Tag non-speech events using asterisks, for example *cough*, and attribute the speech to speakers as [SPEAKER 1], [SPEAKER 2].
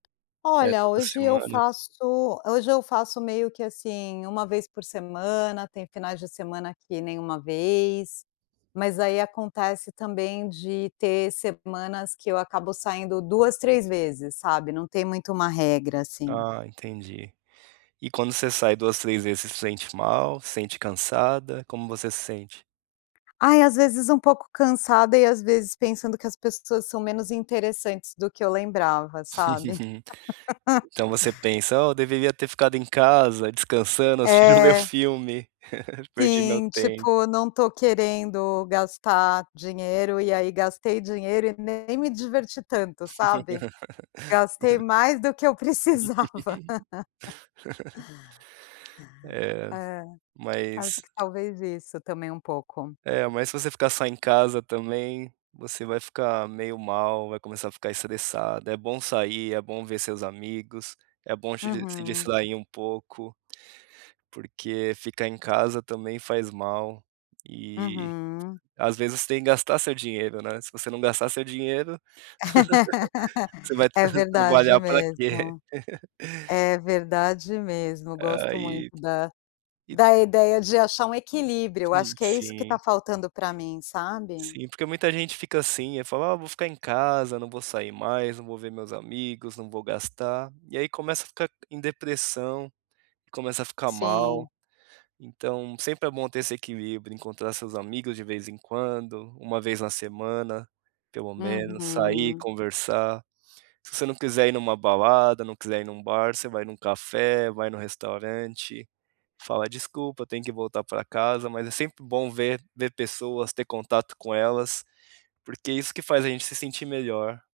[SPEAKER 1] É
[SPEAKER 2] Olha,
[SPEAKER 1] toda
[SPEAKER 2] hoje eu
[SPEAKER 1] semana?
[SPEAKER 2] faço hoje eu faço meio que assim, 1 vez por semana, tem finais de semana que nem uma vez, mas aí acontece também de ter semanas que eu acabo saindo 2, 3 vezes, sabe, não tem muito uma regra assim.
[SPEAKER 1] Ah entendi. E quando você sai 2, 3 vezes, sente mal, sente cansada, como você se sente?
[SPEAKER 2] Ai às vezes um pouco cansada e às vezes pensando que as pessoas são menos interessantes do que eu lembrava, sabe.
[SPEAKER 1] *giggles*
[SPEAKER 2] *chuckles*
[SPEAKER 1] Então você pensa: "Ah, eu deveria ter ficado em casa, descansando, assistindo o meu
[SPEAKER 2] É.
[SPEAKER 1] filme, *giggles* perdi meu
[SPEAKER 2] Sim,
[SPEAKER 1] tempo".
[SPEAKER 2] tipo, não estou querendo gastar dinheiro, e aí gastei dinheiro e nem me diverti tanto, sabe gastei
[SPEAKER 1] *laughs*
[SPEAKER 2] mais do que eu precisava. *chuckles*
[SPEAKER 1] *laughs* É
[SPEAKER 2] É, acho
[SPEAKER 1] mas
[SPEAKER 2] que talvez isso também um pouco.
[SPEAKER 1] é mas se você ficar só em casa também, você vai ficar meio mal, vai começar a ficar estressada, é bom sair, é bom ver seus amigos, é bom se dis se
[SPEAKER 2] Uhum.
[SPEAKER 1] distrair um pouco, porque ficar em casa também faz mal, e
[SPEAKER 2] Uhum.
[SPEAKER 1] às vezes você tem que gastar seu dinheiro, né, se você não gastar seu dinheiro,
[SPEAKER 2] *laughs*
[SPEAKER 1] *chuckles* você
[SPEAKER 2] É
[SPEAKER 1] vai
[SPEAKER 2] verdade
[SPEAKER 1] trabalhar para quê?
[SPEAKER 2] mesmo. É verdade mesmo, gosto
[SPEAKER 1] Aí
[SPEAKER 2] muito da,
[SPEAKER 1] e *unintelligible*
[SPEAKER 2] da ideia de achar um equilíbrio,
[SPEAKER 1] Sim,
[SPEAKER 2] acho que é isso que está
[SPEAKER 1] sim.
[SPEAKER 2] faltando para mim, sabe.
[SPEAKER 1] Sim, porque muita gente fica assim, eu falo: "Ah vou ficar em casa, não vou sair mais, não vou ver meus amigos, não vou gastar", e aí começa a ficar em depressão, e começa a ficar mal.
[SPEAKER 2] Sim.
[SPEAKER 1] Então sempre é bom ter esse equilíbrio, encontrar seus amigos de vez em quando, 1 vez na semana, pelo menos, sair,
[SPEAKER 2] Uhum.
[SPEAKER 1] conversar. Se você não quiser ir em uma balada, não quiser ir em um bar, você vai em um café, vai no restaurante, fala: "Desculpa, tem que voltar para casa", mas é sempre bom ver ver pessoas, ter contato com elas, porque isso que faz a gente se sentir melhor.